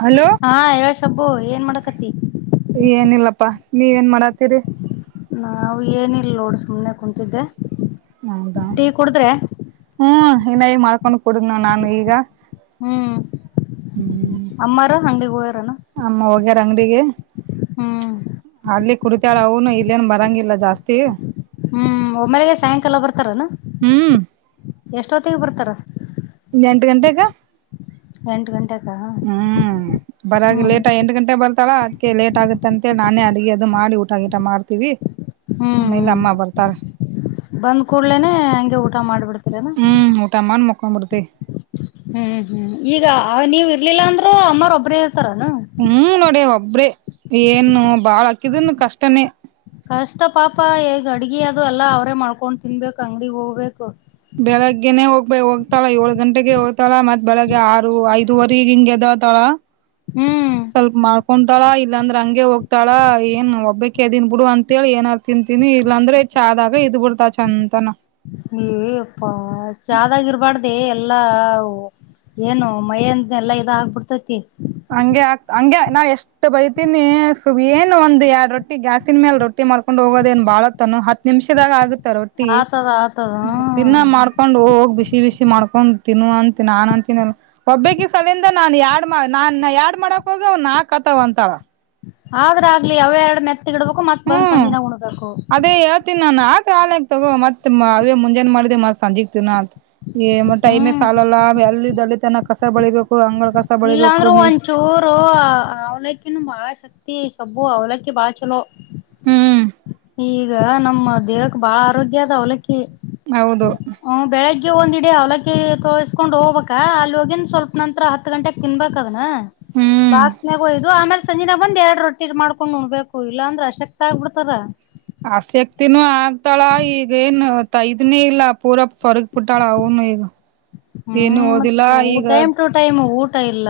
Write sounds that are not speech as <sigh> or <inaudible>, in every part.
Hello ಹಾ ಹೇಳು ಶಬ್ಬು ಏನ್ ಮಾಡಕತಿ ಏನಿಲ್ಲಪ್ಪಾ ನೀವೇನ್ ಮಾಡತ್ತೀರಿ ನಾವು ಏನಿಲ್ಲ ನೋಡ್ ಸುಮ್ಮನೆ ಕುೂಂತಿದ್ದೆ ಹೌದಾ ಹ್ಮ್ ಇನ್ನ ಇಲ್ಲ ಮಾಡಕ ಬಂದ ಕುಡುದ ನಾನು ಈಗ ಹ್ಮ್ ಹ್ಮ್ ಅಂಗಡಿಗಿ ಹೋಗ್ಯಾರ ಏನ ಅಮ್ಮ ಹೋಗ್ಯಾರ ಅಂಗಡಿಗೆ ಹ್ಮ್ ಅಲ್ಲಿ ಕುಡಿತಾಳ ಅವನು ಇಲ್ಲೇನ್ ಬರಂಗಿಲ್ಲ ಜಾಸ್ತಿ ಹ್ಮ್ ಒಮ್ಮೆಲೆ ಸಾಯಂಕಾಲ ಬರ್ತಾರನು ಹ್ಮ್ ಎಷ್ಟ ಹೊತ್ತಿಗೆ ಬರ್ತಾರ ಎಂಟ ಗಂಟೆಗ ಎಂಟು ಗಂಟೆಕ ಹ್ಮ್ ಬರಗ ಹ್ಮ್ ಲೇಟ ಎಂಟ ಗಂಟೆ ಬಂದ ಸ್ಥಳ ಅದ್ಕ್ಕೆ ಲೇಟ್ ಆಗುತ್ತ ಅಂತೇಳಿ ನಾನೇ ಅಡಗೆ ಅದು ಮಾಡಿ ಊಟ ಗೀಟ ಮಾಡ್ತೀವಿ ಹ್ಮ್ ಆಮೇಲೆ ಹ್ಮ್ ಅಮ್ಮ ಬರ್ತಾರ ಬಂದ್ ಕೂಡ್ಲೇನೆ ಹಂಗೆ ಊಟ ಮಾಡ್ಬಿಡ್ತೀರನೋ. ಪ್ಪ ಹ್ಮ್ ಹ್ಮ್ ಈಗ ನೀವ ಇರ್ಲಿಲ್ಲ ಅಂದ್ರೂ ಅಮ್ಮಾರೊಬ್ಬ್ರೇ ಇರ್ತಾರನು. ಹ್ಮ ನೋಡಿ ಒಬ್ರೇ ಏನು ಬಾಳ್ ಹಾಕಿದನ್ ಕಷ್ಟನೇ ಕಷ್ಟ ಪಾಪ ಈಗ ಅಡ್ಗೆ ಅದು ಎಲ್ಲ ಅವ್ರೇ ಮಾಡ್ಕೊಂಡು ತಿನ್ಬೇಕು ಅಂಗ್ಡಿಗೆ ಹೋಗ್ಬೇಕು ಬೆಳಗ್ಗೆನೆೇ ಹೋಗ್ಬ ಹೋಗ್ತಾಳ ಏಳ ಗಂಟೆಗೆ ಹೋಗ್ತಾಳ ಮತ್ ಬೆಳಗ್ಗೆ ಆರು ಐದುವರೆಗೆ ಹಿಂಗಗೆ ಎದತಾಳ. ಹ್ಮ್. ಸ್ವಲ್ಪ ಮಾಡ್ಕೊತಾಳ ಇಲ್ಲಾಂದ್ರೆ ಹಂಗೆ ಹೋಗ್ತಾಳ ಏನ್ ಒಬ್ಬಕ್ಕೆದನ್ ಬಿಡು ಅಂತೇಳಿ ಏನ್ರ್ ತಿನ್ಂತೀನಿ ಇಲ್ಲಾಂದ್ರೆ ಚ ಆದಾಗ ಇದ್ ಬಿಡ್ತಾ ಚಂದನ. ಏ ಯಪ್ಪಾ ಚಾದಾಗ ಇರಬಾರಡದ ಏ ಎಲ್ಲಾ ಏನು ಮೈಯಂದ ಎಲ್ಲಾ ಇದ ಆಗ್ಬಿಡ್ತೈತಿ ಹಂಗೆ ಆ ಹಂಗೆ ನಾ ಎಷ್ಟು ಬೈತೀನಿ ಸು ಏನ್ ಒಂದ್ ಎರಡ್ ರೊಟ್ಟಿ ಗ್ಯಾಸನ್ ಮೇಲ್ ರೊಟ್ಟಿ ಮಾಡ್ಕೊಂಡು ಹೋಗೋದೇಏನ್ ಬಾಳ ಹೊತ್ತನು ಹತ್ ನಿಮಿಷದಾಗ ಆಗುತ್ತ ರೊಟ್ಟಿ ಆತದ ಆತದ ದಿನ್ನಾ ಮಾಡ್ಕೊಂಡ್ ಹೋಗ್ ಬಿಸಿ ಬಿಸಿ ಮಾಡ್ಕೊಡ್ ತಿನ್ನುವಂತಿ ಅಂತ ನಾನ್ ಅಂತಿನಲ್ಲ ಒಬ್ಬಕಿ ಸಲಂದೇ ನಾನ್ ಎರಡ ನಾನ್ ಎಡ್ ಮಾಡಕ್ ಹೋಗವ್ ನಾ ಕತಾವ ಅಂತಾಳ ಆದ್ರ ಆಗ್ಲಿ ಅವ ಎರಡು ಮೆತ್ ಮತ್ತಗಿಡಬೇಕು ಮತ್ ಬಂದ್ ಸಂಜಿನಗ ಉಣಬೇಕು ನಾನನ್ ಆತ ಹಾಕ್ ತಗೋ ಮತ್ ಅದೇ ಮುಂಜೆನ್ ಮಾಡಿದೆ ಮತ್ ಸಂಜೆಗ್ ತಿನ್ನಲ. ಏ ಮ ಟೈಮೆ ಹ್ಮ್ ಸಾಲಲ್ಲ ಅಲ್ಲಿಲ್ಲಿ ತನಕ ಕಸ ಬಳಿಬೇಕು. ಅಂಗಳ ಕಸ ಇಲ್ಲ ಬಳಿಬೇಕು ಅಂದ್ರರು ನೀ ಒಂದಚೂರು ಅವಲಕ್ಕಿನು ಬಾಳ ಶಕ್ತಿ ಸಬ್ಬು ಅವಲಕ್ಕಿ ಬಾ ಚಲೋ. ಹ್ಮ್ ಈಗ ನಮ್ಮ ದೇಹಕ್ಕೆ ಬಹಳ ಆರೋಗ್ಯ ಅದ ಅವಲಕ್ಕಿ ಹೌದು. ಹ್ಮ ಬೆಳಗ್ಗೆ ಒಂದ್ ಇಡೀ ಅವಲಕ್ಕಿ ತೊಸ್ಕೊಂಡ್ ಹೋಗ್ಬೇಕ ಅಲ್ಲಿ ಹೋಗಿನ್ ಸ್ವಲ್ಪ್ ನಂರ ಹತ್ತು ಗಂಟೆ ತಿನ್ಬೇಕ ಅದನ. ಹ್ಮ್ ಬಾಕ್ಸ್ನಾಗ್ ಇದು ಆಮೇಲೆ.. ಸಂಜೆಿನ ಬಂದ್ ಎರಡ್ ರೊಟ್ಟಿರ್ ಮಾಡ್ಕೊಂಡ್ ನೋಡ್ಬೇಕು ಇಲ್ಲಾಂದ್ರೆಸಕ್ತ ಆಗ್ಬ ಬಿಡ್ತಾರ. ಆಸ ಆಕ್ತಿನೂ ಆಗ್ತಾಳ ಈಗ ಏನು ತೈದನಿ ಇಲ್ಲ ಪೂರಾ ಸರ್ಗ್ ಪುಟ್ಟಾಳ ಅವನು ಈಗ. ಏನು ಹ್ಮ್ ಓದಿಲ್ಲ ಈಗ. ಟ ಇಲ್ಲ.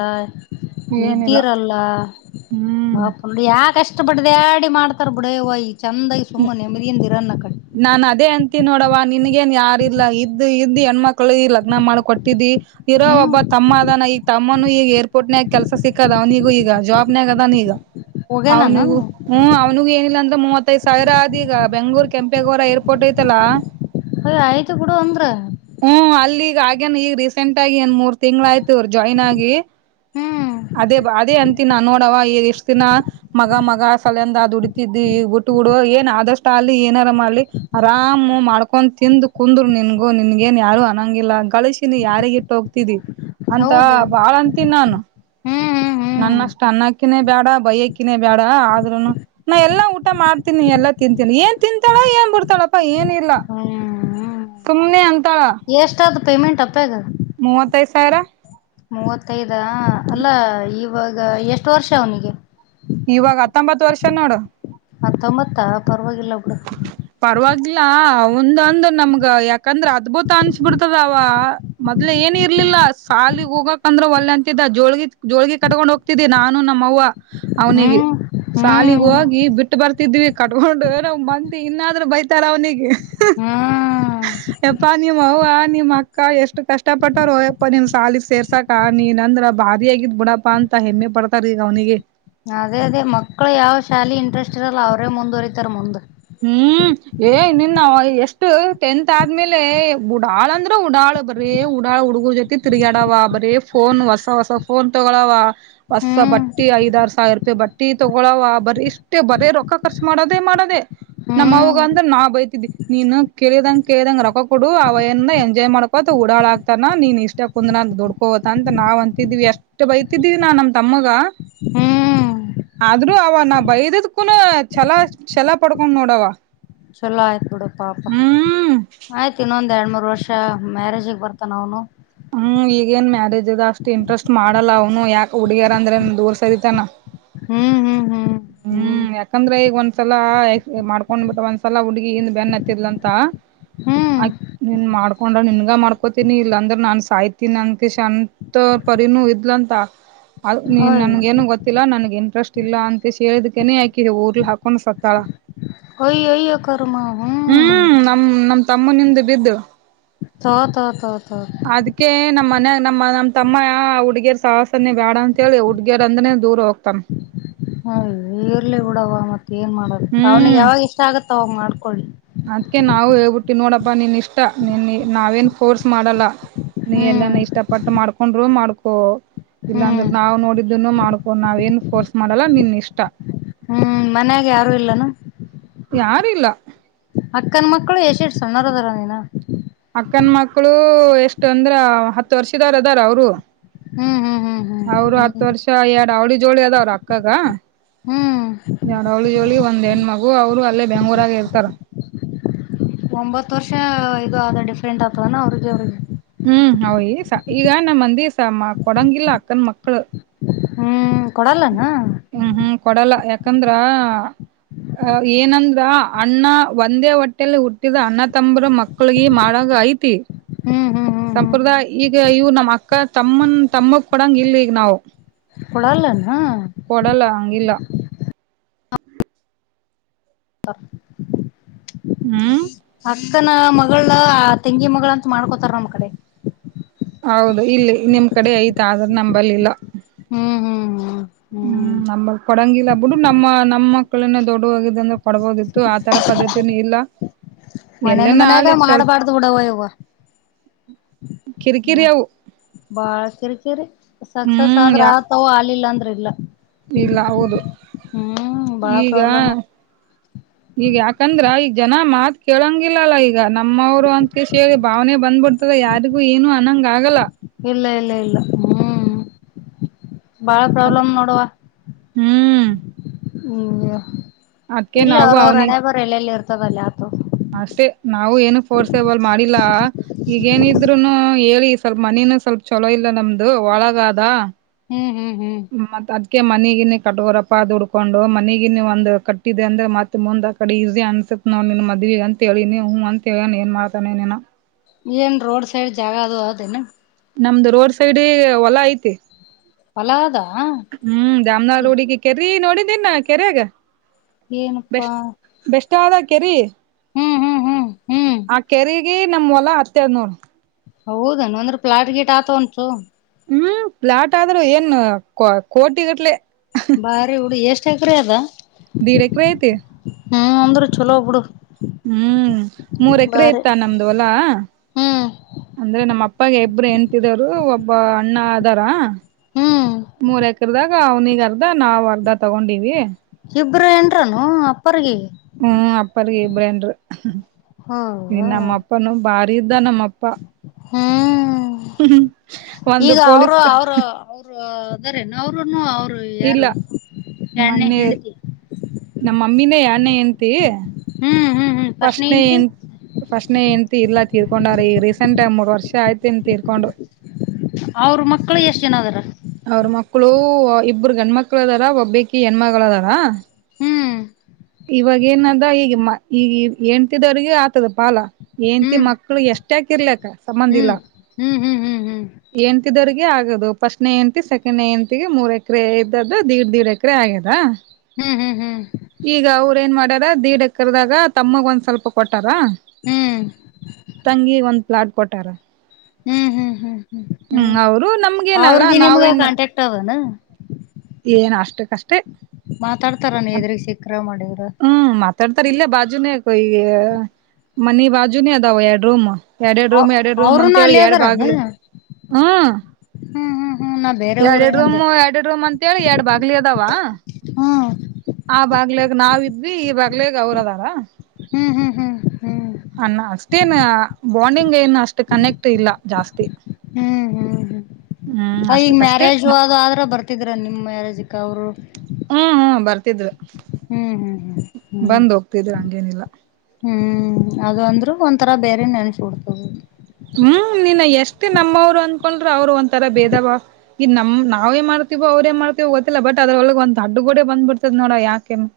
ಏನಿಲ್ಲ ನಿದ್ದಿರಲ್ಲ ಹ್ಮ್ <unintelligible> ಯಾಕಷ್ಟ ಇಷ್ಟಪಟ್ಟ್ದ ಆಡಿ ಮಾಡ್ತಾರ ಬಿುಡವಯ್. ಚಂದೈ ಸುಮ್ಮ ನೆಮ್ಮಿಯಿಂದ ಇರು. <inaudible> ನಾನ್ ಅದೇ ಅಂತಿ ನೋಡವ ನಿನ್ಗೇನ್ ಯಾರಿಲ್ಲ ಇದ್ದ ಇದ್ದ್ ಹೆಣ್ಮಕ್ಳು ಲಗ್ನ ಮಾಡಕ ಕೊಟ್ಟಿದ್ದಿ. ಇರೋ ಹ್ಮ್ ಒಬ್ಬ ತಮ್ಮ ಅದಾನ. ತಮ್ಮನು ಈಗ ಏರ್ಪೋರ್ಟ್ನ ಆಗ ಕೆಲಸ ಸಿಕ್ಕದ ಅವನಿಗ ಈಗ ಜಾಬ್ನೇ ಆಗದ ಅವನ ಈಗ. ಹೋಗ್ಯ ನಾನು ಅವನಿಗೂ ಹ್ಮ ಅವ್ನಿಗೂ ಏನಿಲ್ಲ. ಮೂವತ್ತೈಐದು ಸಾವಿರ ಆದ್ ಬೆಂಗ್ಳೂರು ಕೆಂಪೇಗೌಡ ಏರ್ಪೋರ್ಟ್ ಏತ್ತಲ್ಲಾ ಯ್ ಆಯ್ತು ಬುಡು ಅಂದ್ರ. ಹ್ಮ್ ಅಲ್ಲಿಗ ಆಗೇನ್ ಈಗ ರೀಸೆಂಟ್ ಆಗಿ ಏನ್ ಮೂರ್ ತಿಂಗ್ಳ ಆಯ್ತವರು ಜಾಯ್ನ್ ಆಗಿ ಹ್ಮ ಅದೇ ಅದೇ ಅಂತೀನ್ ನಾ ನೋಡವ ಈಗ ಎಷ್ಟ ದಿನ ಮಗ ಮಗ ಸಲಯಂದ ಅ್ ದೂಡತಿದಿ ಈ ಗುಟ್ಟ ಗುಡು ಏನ್ ಆದಷ್ಟ ಅಲ್ಲಿಲಿ ಏನಾರ ಮಾಡ್ಲಿ ಆರಾಮ ಮಾಡ್ಕೊ ತಂದು ಕುಂದ್ರು ನಿನ್ಗು ನಿನ್ಗೇನ್ ಯಾರು ಅನ್ನಂಗಿಲ್ಲ ಗಳಿಸಿಿನ ಯಾರಿಗ ಇಟ್ಟ ಹೋಗ್ತಿದಿ ಅಂತ ಹೌದು ಬಾಳ ಅಂತೀನ್ ನಾನು ಹ್ಮ್ ಹ್ಮ್ ನನ್ನ ಹ್ಮ್ ಅಷ್ಟು ಅನ್ನ ಕೇ ಬೇಡ ಬೈಕಿನೇ ಬೇಡ ಆದ್ರರುನು ನಾ ಎಲ್ಲಾ ಊಟ ಮಾಡ್ತೀನಿ ಎಲ್ಲಾ ತಿಂತೀನಿ ಏನ್ ತಿಂತಾಳಾ ಏನ್ ಬಿಡ್ತಾಳಪ್ಪಾ ಏನ್ ಇಲ್ಲ ಹ್ಮ್ ಹ್ಮ್ ಸುಮ್ನೆ ಅಂತಾಳ ಎಷ್ಟಾದ ಪೇಮೆಂಟ್ ಮೂವತ್ತೈದ ಸಾವಿರ ಮೂವತ್ತೈಐದು ಹ ಅಲ್ಲಾ ಇವಾಗ ಎಷ್ಟು ವರ್ಷ ಅವನಿಗೆ ಇವಾಗ ಹತ್ತೊಂಬತ್ತು ವರ್ಷ ನೋಡು ಹತ್ತೊಂಬತ್ತ ಪ ಪರವಾಗಿಲ್ಲ ಒಂದಂದ ನಮ್ಗ ಯಾಕಂದ್ರ ಅದ್ಭುತ ಅನ್ಸ್ಬಿಡ್ತದ ಅವ ಮೊದ್ಲೆ ಏನ್ ಇರ್ಲಿಲ್ಲ ಸಾಲಗ್ ಹೋಗಕಂದ್ರ ಒಳ್ಳೆ ಅಂತಿದ್ದ ಜೋಳಗಿ ಜೋಳ್ಗಿ ಕಟ್ಕೊಂಡ್ ಹೋಗ್ತಿದ್ದಿ ನಾನು ನಮ್ಮ ಅವವ್ವ ಹ್ಮ್ ಹ್ಮ್ ಸಾಲಿಗೆ ಹೋಗಿ ಬಿಟ್ಟ ಬರ್ತಿದ್ವಿ ಕಟ್ಕೊಂಡು ಬಂತಿ ಇನ್ನಾದ್ರೂ ಬೈತಾರ ಅವನಿಗೆ ಹ್ಮ ಎಪ್ಪ ನೀವ ಅವ್ವ ನೀಮ್ ಅಕ್ಕ ಎಷ್ಟು ಕಷ್ಟ ಪಟ್ಟಾರಯ್ಯಪ್ಪ ನಿಮ್ ಸಾಲಿಗೆ ಸೇರ್ಸಾಕ ನೀನಂದ್ರ ಭಾರಿ ಆಗಿದ್ ಬಿಡಪ್ಪಾ ಅಂತ ಹೆಮ್ಮೆ ಪಡ್ತಾರ ಈಗ ಅವ್ನಿಗೆ ಅದೇ ಅದೇ ಮಕ್ಳ ಯಾವ್ ಶಾಲೆ ಇಂಟ್ರೆಸ್ಟ್ ಇರಲ್ಲ ಅವ್ರೇ ಮುಂದುವರಿತಾರ ಮುಂದ್ ಹ್ಮ್ ಏನು ಇಲ್ಲ ಎಷ್ಟ ಟೆಂತ್ ಆದ್ಮೇಲೆ ಉಡಾಳ ಅಂದ್ರ ಉಡಾಳು ಬರ್ರಿ ಉಡಾಳ್ ಹುಡ್ಗ ಜೊತಿ ತಿರ್ಗಾಡವ ಬರೀ ಫೋನ್ ಹೊಸ ಹೊಸ ಫೋನ್ ತಗೋಳವ ಹೊಸ ಹ್ಮ್ ಬಟ್ಟಿ ಐದ್ ಆರ್ ಸಾವಿರ ರೂಪಾಯಿ ಬಟ್ಟಿ ತಗೊಳವ ಬರಿ ಇಷ್ಟೇ ಬರೀ ರೊಕ್ಕ ಖರ್ಚು ಮಾಡೋದೇ ಮಾಡೋದೆೇ ನಮ್ಮ ಹ್ಮ್ ಅವ್ವಗೇ ಅಂದ್ರೆ ನಾವ್ ಬೈತಿದ್ ನೀನು ಕೇಳಿದಂಗ ಕೇಳಿದಂಗ ರೊ ಕೊಡು ಅವನ ಎಂಜಾಯ್ ಮಾಡ್ಕೋತ ಓಡಾಳ ಆಕ್ತಾನ ನೀನ್ ಇಷ್ಟ ಕುಂದ ನ ದುಡ್ಕೋತ ಅಂತ ನಾವ್ ಅಂತಿದ್ವಿ ಎಷ್ಟ್ ಬೈತಿದೀವಿ ನಾ ನಮ್ ತಮ್ಮಗ ಹ್ಮ್ ಆದ್ರೂ ಅವನ ಬೈದದಕೂ ಚಲ ಚಲ ಪಡ್ಕೊಂಡ್ ನೋಡವ ಚಲೋ ಆಯ್ತು ಬಿಡು ಪಾಪ ಹ್ಮ್ ಆಯ್ತು ಇನ್ನೊಂದು ಒಂದುಎರಡು ಮೂರು ವರ್ಷ ಮ್ಯಾರೇಜಗೆ ಬರ್ತಾನ ಅವನು ಹ್ಮ್ ಈಗೇನ್ ಮ್ಯಾರೇಜ್ ಆದ ಅಷ್ಟ್ ಇಂಟ್ರೆಸ್ಟ್ ಮಾಡಲ್ಲ ಅವ್ನು ಯಾಕ ಹುಡುಗ್ಯಾರ ಅಂದ್ರೆ ದೂರ್ ಸರಿತಾನ ಹ್ಮ ಹಾ ಹಾ ಹ್ಮ್ ಯಾಕಂದ್ರ ಈಗ ಒಂದ್ಸಲ ಮಾಡ್ಕೊಂಡ್ ಬಿಟ್ಟ ಒಂದ್ಸಲ ಹುಡ್ಗಿ ಇಂದ ಬೆನ್ ಹತ್ತಲಂತ ಹ್ಮ್ ಹ್ಮ್ ಆ ನೀನ್ ಮಾಡ್ಕೊಂಡ ನಿನ್ಗ ಮಾಡ್ಕೊತನಿ ಇಲ್ಲ ಅಂದ್ರ ನಾನ್ ಸಾಯ್ತೀನಿ ಅಂದಕ ಶ ಅಂತ ಪರಿನೂ ಇದ್ಲಂತ ಅ ನೀ ನನ್ಗ ಏನು ಗೊತ್ತಿಲ್ಲ ನನ್ಗೆ ಇಂಟ್ರೆಸ್ಟ್ ಇಲ್ಲ ಅ ಹೇಳದಕನೆ ಹಾಕಿ ಊರ್ಲ್ ಹಾಕೊಂಡ್ ಸತ್ತಾಳ ಒಯ್ಯೋ ಒಯ್ಯೋ ಕರ್ಮ ಹ್ಮ. ತಮ್ಮ ನಿಂದು ಬಿದ್ದು. ತೋ ತೋ ತೋ. ತೋ ಅದಕ್ಕೆ ನ. ನಮ್ಮ ಮನ್ಯಾಗ ನಮ್ಮ ನಮ್ ತಮ್ಮ ಹ ಹುಡ್ಗರ್ ಸಾಹಸನೇ ಬೇಡ ಅಂತ ಹೇಳಿ ಹುಡ್ಗೀರ್ ಅಂದ್ರೆ ದೂರ ಹೋಗ್ತಾನ. ಆಯೋ. ಇರ್ಲಿ ಬಿಡವ ಮತ್ತ ಏನ್ ಮಾಡದು ಅವ್ನಿಗೆ ಯಾವಾಗ ಇಷ್ಟ ಆಗುತ್ತೆ. ತೋಂಗಾಡ್ಕೋೊಳ್ಳಿ.. ಅದ್ಕ ನಾವು ಹೇಳ್ಬಿಟ್ಟಿ ನೋಡಪ್ಪಾ ನೀನ್ ಇಷ್ಟ ನಿನ್ನ ನಾವೇನ್ ಫೋರ್ಸ್ ಮಾಡಲ್ಲ. ನೀ ಎಲ್ಲ ಹ್ಮ್ ಇಷ್ಟಪಟ್ಟು ಮಾಡ್ಕೊ. ಹಕೊಂಡ್ರರು ಮಾಡ್ಕೊ ಹ್ಮ್ ಇಲ್ಲಾಂದ್ರೆ ನಾವ್ ನೋಡಿದನು ಮಾಡ್ಕೊ ನಾವೇಏನ್ ಫೋರ್ಸ್ ಮಾಡಲ್ಲ ನಿನ್ ಇಷ್ಟ. ಹ್ಮ್ ಮನ್ಯಾಗೆ ಯಾರು ಇಲ್ಲನ. ಯಾರಿಲ್ಲ. ಅಕ್ಕನ ಮಕ್ಕಳು ಎಷ್ಟ ಎಷ್ಟ ಸಣ್ಣಾರದರ ನೀನ. ಅಕ್ಕನ್ ಮಕ್ಳು ಎಷ್ಟ ಅಂದ್ರ ಹತ್ತು ವರ್ಷದವಾರ ಅದಾರ ಅವರು. ಹ್ಮ ಹ್ಮ. ಅವರು ಹತ್ತು ವರ್ಷ ಎರಡ್ ಅವಳ. ಜೋಳಿ ಅ ಆದ ಅವ್ರ ಅಕ್ಕಾಗ. ಹ್ಮ್ ಎರೆಡು ಅವಳ ಜೋಳಿ. ಒಂದ್ ಹೆಣ ಮಗು ಅವ್ರು ಅಲ್ಲೇ ಬೆಂಗಳೂರಾಗ ಇರ್ತಾರ. ಒಂಬತ್ ವರ್ಷ ಇದು ಆದ ಡಿಫ್ರೆಂಟ್ ಆಗ್ತದಾನ ಅವ್ರಿಗೆ ಅವ್ರಿಗೆ. ಹ್ಮ್ ಅವಯಿ ಈಗ ನಮ್ಮ ಮಂದಿ ಕೊಡಂಗಿಲ್ಲ ಅಕ್ಕನ್ ಮಕ್ಳು. ಹ್ಮ್ ಕೊಡಲ್ಲನು. ಹ್ಮ್ ಹ್ಮ್ ಕೊಡಲ್ಲ ಯಾಕಂದ್ರ ಏನಂದ್ರ ಅಣ್ಣ ಒಂದೇ ಹೊಟ್ಟೇಲಿ ಹುಟ್ಟಿದ ಅಣ್ಣ ತಂಬ್ರ ಮಕ್ಳಗ ಮಾಡಾಗ ಐತಿ. ಹ್ಮ್ ಹ್ಮ್ ಹ್ಮ್ ಹ್ಮ್ ಸಂಪ್ರದಾಯ ಈಗ ಇವ ನಮ್ಮ್ ಅಕ್ಕ ತಮ್ಮನ್ ತಮ್ಮಕ್ ಪಡಂಗ ಇಲ್ ಈಗ ನಾವು. ಕೊಡಲ್ಲ ಅನು. ಕೊಡಲ್ಲ ಹಂಗಿಲ್ಲ ಹ. ಹ್ಮ್. ಅಕ್ಕನ ಮಗಳ ತೆಂಗಿ ಮಗಳ ಅಂತ ಮಾಡ್ಕೊತಾರ ನಮ ಕಡೆ. ಹೌದು ಇಲ್ಲಿ ನಿಮ್ ಕಡೆ ಐತ ಆದ್ರೆ ನಂಬಲ್ಲಿಲ್ಲ. ಹ್ಮ್ ಹ್ಮ್ ಹ್ಮ್. ಹ್ಮ್ ನಮ್ಮಗ್ ಕೊಡಂಗಿಲ್ಲ ಬಿಿಡು ನಮ್ಮ ನಮ್ಮ ಮಕ್ಳನ ದೊಡ್ಡ ಹೋಗಿದ ಅಂದ್ರ. ಪಡಬೋದು. ಮನೇಂದ ಎಲ್ಲನ ಮನ್ಯಾಗ ಆಲಿ ಚೊಲ್ ಮಾಡಬಾರ್ದು ಬಿಡವ ಇವ. ಹ ಕಿರಿಕಿರಿ ಅವು ಬಾಳ್ ಕಿರಿ ಕಿರಿ ಸಕ್ಸಸ್ ಹ್ಮ್ ಆದ್ರ ಯಾ ಆತ ಆಲಿಲ್ಲ ಅಂತ. ಇಲ್ಲ. ಇಲ್ಲ ಹೌದು ಹ್ಮ್ ಬಾಳ ಈಗ ಪ್ರಾಬ್ಲಮ್ ಈಗ ಯಾಕಂದ್ರ ಈಗ. ಜನ ಮಾತು ಕೇಳಂಗಿಲ್ಲಲ್ಲ ಈಗ ನಮ್ಮವರು ಅಂತ ಕ ಹೇಳಿ ಭಾವನೆ ಬಂದ್ಬಿಡ್ತದ ಯಾರಿಗೂ ಏನು ಅನ್ನಂಗ ಆಗಲ್ಲ. ಇಲ್ಲ ಇಲ್ಲ ಇಲ್ಲ ಹ್ಮ್. ಬಾಳ ಅದ್ ಪ್ರಾಬ್ಲಮ್ ನೋಡವಾ ಹ್ಮ್ <unintelligible> ಅದ್ಕೆ ಇರ್ಲಿ ಅವ್ರ್ ಅವ್ರ್ ಹಣೆಬರಹ ಎಲ್ಲೆಲ್ಲಿ ಇರತ್ತ್ ತವಲ್ಲ ಅಷ್ಟೆ ನಾವು ಏನು ಫೋರ್ಸೇಬಲ್ ಮಾಡಿಲ್ಲಾ ಈಗೇನಿದ್ರುನು ಹೇಳಿ ಸ್ವಲ್ಪ್ ಮನಿನು ಸ್ವಲ್ಪ್ ಚಲೋ ಇಲ್ಲ ನಮ್ದು ಒಳಗಾದ ಹ್ಮ್ ಹ್ಮ್ ಹ್ಮ್ ಮತ್ತಾದ್ ಅದ್ಕೆ ಮನಿಗಿನಿ ಕಟ್ಕೊರಪ್ಪ ದುಡ್ಕೊಂಡು ಮನಗಿನಿ ಒಂದ್ ಕಟ್ಟಿದೆ ಅಂದ್ರೆ ಮತ್ ಮುಂದ್ ಆಕಡೆ ಈಸಿ ಅನ್ಸತ್ ನೋಡ್ ನೀನ್ ಮದ್ವಿ ಅಂತೆಳಿನಿ ಹೂಂ ಅಂತ ಹೇಳ್ಯಾನ್ ಏನ್ ಮಾಡ್ತಾನೋ ಏನೋ ಏನ್ ರೋಡ್ ಸೈಡ್ ಜಾಗ ಅದು ಹೌದೇನು ನಮ್ದು ರೋಡ್ ಸೈಡಿಗ್ ಹೊಲ ಐತಿ ಹೊಲ ಅದ ಹ್ಮ್ ಜಾಮನಗರ ಹುಡುಗಿಕ್ ಅದ ಕೀ ನೋಡಿದಿನ್ ನಾ ಕೆರ್ಯಾಗ ಏನಪ್ಪಾ ಬೆಸ್ಟ್ ಬೆಸ್ಟ್ ಆದ ಕೆರಿ ಹ್ಮ್ ಹ್ಮ್ ಹ್ಮ್ ಹ್ಮ್ ಆ ಕೆರೆ ಏ ನಮ್ ಹೊಲ ಅಷ್ಟೇ ಅದ್ ನೋಡ್ ಹೌದೇನಾ ಅಂದ್ರೆ ಪ್ಲಾಟ್ ಗೀಟ್ ಆತ ಒಂಚೂರ್ ಹ್ಮ್ ಪ್ಲಾಟ್ ಆದ್ರು ಏನು ಕೋಟಿಗಟ್ಲೆ ಬಾರಿ ಹುಡುಗಿ ಎಷ್ಟ್ ಚಕರಿಯದ ದೀರೆಕ್ವ ಐತಿ ಹ್ಮ್ ಅಂದರು ಚಲೋ ಬಿಡು ಹ್ಮ್ ಮೂರ್ ಎಕರೆ ಬಾರಿ ಇತ್ತ ನಮ್ದು ಹೊಲ ಹ್ಮ್ ಅಂದ್ರೆ ನಮ್ಮ ಅಪ್ಪಾಗೆ ಇಬ್ರು ಹೆಂಡ್ತಿದರು ಒಬ್ ಬ್ಬ ಅಣ್ಣ ಅದಾರ ಹ್ಮ್ ಮೂರ್ ಎಕ್ರ್ ದಾಗ್ ಈಗ ಅವ್ನಿಗ್ ಅರ್ಧ ನಾವು ಅರ್ಧ ತಗೊಂಡಿವಿ ಇಬ್ರು ಹೆಂಡ್ರೆನು ಅಪ್ಪರ್ಗೆ ಹ್ಮ ಅಪ್ಪಾರಿಗೆ ಇಬ್ರ್ ಹೆಂಡ್ರು ಹೋ ಈ ನಮ್ಮ ಅಪ್ಪನೂ ಭಾರಿ ಇದ್ದ ನಮ್ಮಪ್ಪ ಹಾ ಒಂದು ಪೊಲೀಸ್ ಇದಾರೆನ್ ಅವರುನೂ ಇಲ್ಲ ಮೊನ್ನೆ ಹೆಂಡತಿ ನಮ್ಮಮ್ಮಿನೇ ನೇ ಎಂತಿ ಹ್ಮ್ ಹ್ಮ್ ಹ್ಮ್ ಫಸ್ಟ್ ಫಸ್ಟ್ನೇ ನೇ ಹೆಂಡತಿ ಹೆನ್ ಫಸ್ಟ್ ನೇ ಹೆಂಡ್ತಿ ಇಲ್ಲ ತೀರ್ಕೊಂಡಾರ್ ಈಗ್ ರೀಸೆಂಟ್ ಆಗ್ ಮೂರ್ ವರ್ಷ್ ವರ್ಷ ಆಯ್ತೇನ್ ತೀರ್ಕೊಂಡು ಅವ್ರ ಮಕ್ಕಳು ಎಷ್ಟ್ ಜನ ಅದಾರ ಅವ್ರ ಮಕ್ಳು ಇಬ್ಬ್ರ ಗಂಡ ಮಕ್ಳ ಅದಾರ ಒಬ್ಬಕಿ ಹೆಣ್ಮಗಳಳದಾರ ಹ್ಮ್ ಇವಾಗ ಏನದ ಈಗ ಈಗ ಹೆಂಡತಿದವ್ರಿಗೆ ಆತದ ಪಾಲ ಏನ್ತಿ ಹ್ಮ್ ಮಕ್ಳು ಎಷ್ಟ ಹಕಿರ್ಲಕ್ಕ ಸಂಬಧ ಇಲ್ಲ ಹ್ಮ್ ಹ್ಮ್ ಹ್ಮ್ ಹ್ಮ್ ಹ್ಮ್ ಏನ್ಂತಿದರ್ ಆಗದು ಫಸ್ಟ್ ನೇ ಎಂತಿ ಸೆಕೆಂಡ್ ನೇ ಎಂತಿಗೆ ಮೂರ್ ಎಕರೆ ಇದ್ದದ್ದು ಧೀರ್ ದೀರ್ ಎಕರೆ ಆಗ್ಯದ ಹ್ಮ್ ಹ್ಮ್ ಹ್ಮ್ ಈಗ ಅವ್ರ ಏನ್ ಮಾಡ್ಯಾರ ದೀಡ ಎಕರದಾಗ ತಮ್ಮಗ ಒಂದ್ ಸ್ವಲ್ಪ ಕೊಟ್ಟಾರ ತಂಗಿ ಒಂದು <unintelligible> ಕೋಟಾರ ಹ್ಮ್ ಹ್ಮ್ ಹ್ಮ್ ಹ್ಮ್ ಅವರು ನಮ್ಗೇನಲ್ಲ ನಾವೇನ್ ಏನ್ ಅಷ್ಟಕ್ಕಷ್ಟೇ ಮಾತಾಡ್ತಾರ ನೀದ್ರಗ್ ಸಿಖರ ಮಾಡಿ ಇರಾ ಮಾತಾಡ್ತಾರೆ ಇಲ್ಲ ಬಾಜುನೇ ಕೊಯ ಮನಿ ಬಾಜುನೇ ಅದಾವ ಎರಡು ರೂಮ್ ಎರಡೆರ ರೂಮ್ ಎರಡ್ ರೂಮ್ ಅಂತ ಅವರುನು ಹೇಳಿ ಅಲ್ಲೇ ಎರಡ್ ಅದಾರನ ಬಾಗ್ಲು ಹ ಹ್ಮ್ ಹ್ಮ್ ಹ್ಮ್ ನಾ ಬೇರೆ ಎರಡು ರೂಮ್ ಊರೇನಂದೆ ಎರಡೆಡ್ ರೂಮ್ ಅಂತ ಹೇಳಿ ಎರಡ್ ಬಾಗ್ಲಿ ಅದಾವ ಹ್ಮ್ ಆ ಬಾಗ್ಲಿ ನಾವ ಇದ್ವಿ ಈ ಬಾಗ್ಲೇಗ್ ಅವರ ಅದಾರ ಹ್ಮ್ ಹ್ಮ್ ಹ್ಮ್ ಹ್ಮ್ ಅಣ್ಣ ಅಷ್ಟೇನ ಬಾಂಡಿಂಗ್ ಏನು ಅಷ್ಟು ಕನೆಕ್ಟ್ ಇಲ್ಲ ಜಾಸ್ತಿ ಹ್ಮ್ ಹ್ಮ್ ಹ್ಮ್ ಹ್ಮ್ ಈಗ ಅಷ್ಟಕ್ಕಷ್ಟೇ ಮ್ಯಾರೇಜು ಹ್ಮ್ ಅದು ಆದ್ರ ಬರ್ತಿದ್ರ ನಿಮ್ ಮ್ಯಾರೇಜಕ್ ಅವ್ರು ಹ್ಮ್ ಹ್ಮ್ ಬರ್ತಿದ್ವಿ ಹ್ಮ್ ಹ್ಮ್ ಹ್ಮ್ ಹ್ಮ್ ಬಂದ್ ಹೋಗ್ತಿದ್ರಿ ಹಂಗೇನಿಲ್ಲ ಹ್ಮ್ ಅದು ಅಂದ್ರು ಒಂಥರ ಬೇರೆ ನೆನ್ಸಿ ಕೊಡ್ತ ಹೋದು ಹ್ಮ್ ನೀನ್ ಎಷ್ಟೇ ನಮ್ಮವ್ರು ಅಂದಕೊಂಡ್ರ ಅವರು ಒಂಂತರ ಬೇದ ಬ ಈ ನಮ್ ನಾವೇ ಮಾಡ್ತೀವೋ ಅವ್ರೇ ಮಾಡ್ತವೋ ಗೊತ್ತಿಲ್ಲ ಬಟ್ ಅದ್ರೊಳಗ್ ಒಂದ್ ದಡ್ಡು ಗೋಡೆ ಬಂದ್ಬಿಡ್ತದ್ ನೋಡ ಯಾಕೆನು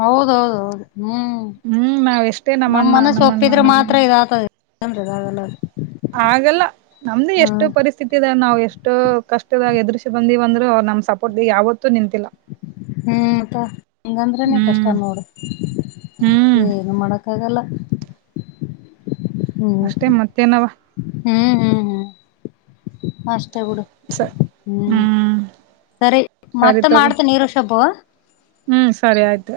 ಹೌದೌದೌದು ಹ್ಮ್ ಹ್ಮ್ ನಾವ್ ಎಷ್ಟೇ ನಮ ನಮ್ಮಣ್ಣ ಮನಸ ನಮ್ಮಣ್ಣ ಒಪ್ಪಿದ್ರೆ ಮಾತ್ರ ಇದ ಆತದೆ <unintelligible> ನಲ್ಲ ಹಾಗಲ್ಲ ನಮ್ದು ಎಷ್ಟು ಪರಿಸ್ಥಿತಿ ಇದ ನಾವ್ ಎಷ್ಟೋ ಕಷ್ಟದಾಗ ಎದ್ರರಿಸಿ ಬಂದಿವ ಒಂದ್ರ ನಮ್ ಸಪೋರ್ಟ್ ಯಾವತ್ತು ನಿಂತಿಲ್ಲ ಹ್ಮ್ ತಾ ಹಂಗಂದ್ರನೇ ಕಷ್ಟ ಹ್ಮ್ ನೋಡು ಹ್ಮ್ ಏನು ಮಾಡಕ್ಕ ಆಗಲ್ಲ <inaudible> ಹ್ಮ್ ಅಷ್ಟೆ ಮತ್ತೇನ ಅವ್ವ ಹ್ಮ್ ಹ್ಮ್ ಹ್ಮ್ ಅಷ್ಟ ಸ ಹ್ಮ್ ಹ್ಮ್ ಸರಿ ಸರಿ ಮತ್ತೆ ತಗೋ ಮಾಡ್ತನೀರು ಷಬು ಹ್ಮ್ ಸರಿ ಆಯ್ತು